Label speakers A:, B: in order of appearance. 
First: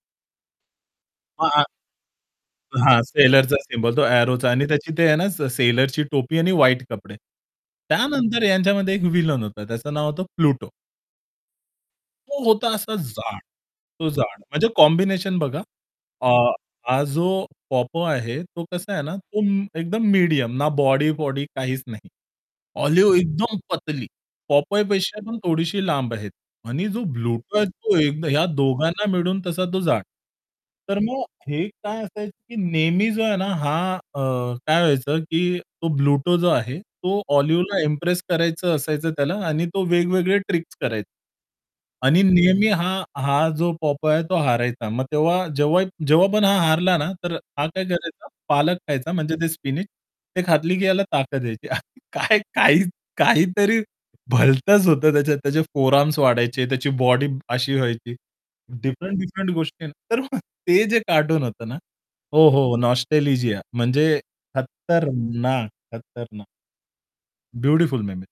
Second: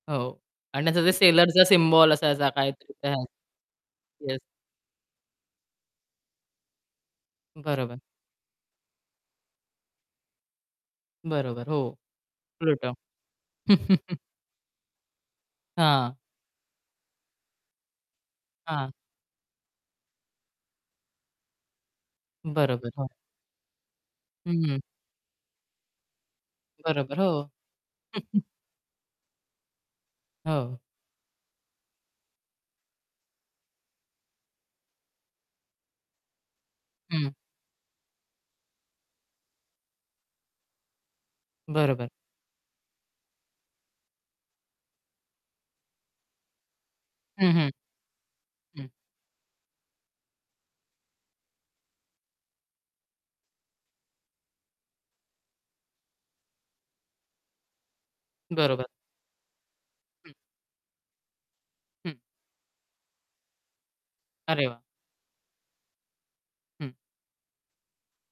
A: हो. आणि त्याचं ते सेलरचा
B: हां.
A: सिम्बॉल असायचा काहीतरी
B: हां, सेलरचा सिम्बॉल. तो
A: [unintelligible] येस.
B: अ‍ॅरोचा आणि त्याची ते आहे ना से सेलरची टोपी आणि व्हाईट कपडे.
A: बरोबर.
B: त्यानंतर ह्यांच्यामध्ये एक विलन होता, त्याचं नाव होतं प्लुटो.
A: बरोबर. हो,
B: तो होता
A: प्लुटो.
B: असा जाड. तो जाड म्हणजे कॉम्बिनेशन बघा.
A: हां.
B: अ, हा जो पॉपय आहे, तो
A: हां.
B: कसा आहे ना म तो एकदम मीडियम. ना बॉडी-वॉडी काहीच नाही.
A: बरोबर. हं.
B: ऑलिव्ह एकदम पतली
A: हं.
B: पॉपयपेक्षा पण थोडीशी लांब आहे. आणि जो
A: बरोबर. हो.
B: ब्लूटो तो एक या दोघांना मिळून तसा तो जाड.
A: हो.
B: तर मग हे काय असायचे, की नेहमी जो आहे ना हा, अ, काय व्हायचं, की तो ब्लूटो जो आहे, तो
A: हं.
B: ऑलिव्हला इम्प्रेस करायचं असायचं त्याला आणि तो वेगवेगळे ट्रिक्स कराय
A: बरोबर.
B: आणि नेहमी हा हा जो पॉपय आहे तो हारायचा. मग तेव्हा जेव्हा जेव्हा पण हा, हारला ना तर
A: हं,
B: हा
A: हं.
B: काय करायचा पालक
A: हं.
B: खायचा म्हणजे ते स्पिनच ते खाल्ली, की याला ताकद यायची. काय काही काहीतरी भलतंच होतं त्याच्यात. त्याचे फोर आर्म्स वाढायचे, त्याची बॉडी अशी व्हायची.
A: बरोबर.
B: डिफरंट-डिफरंट गोष्टी तर
A: हं.
B: मग ते जे कार्टून होतं ना
A: हं.
B: हो, हो नॉस्टॅलिजिया म्हणजे
A: अरे वाह!
B: खत्तरनाक, खतरनाक.
A: हं.
B: Beautiful ma'am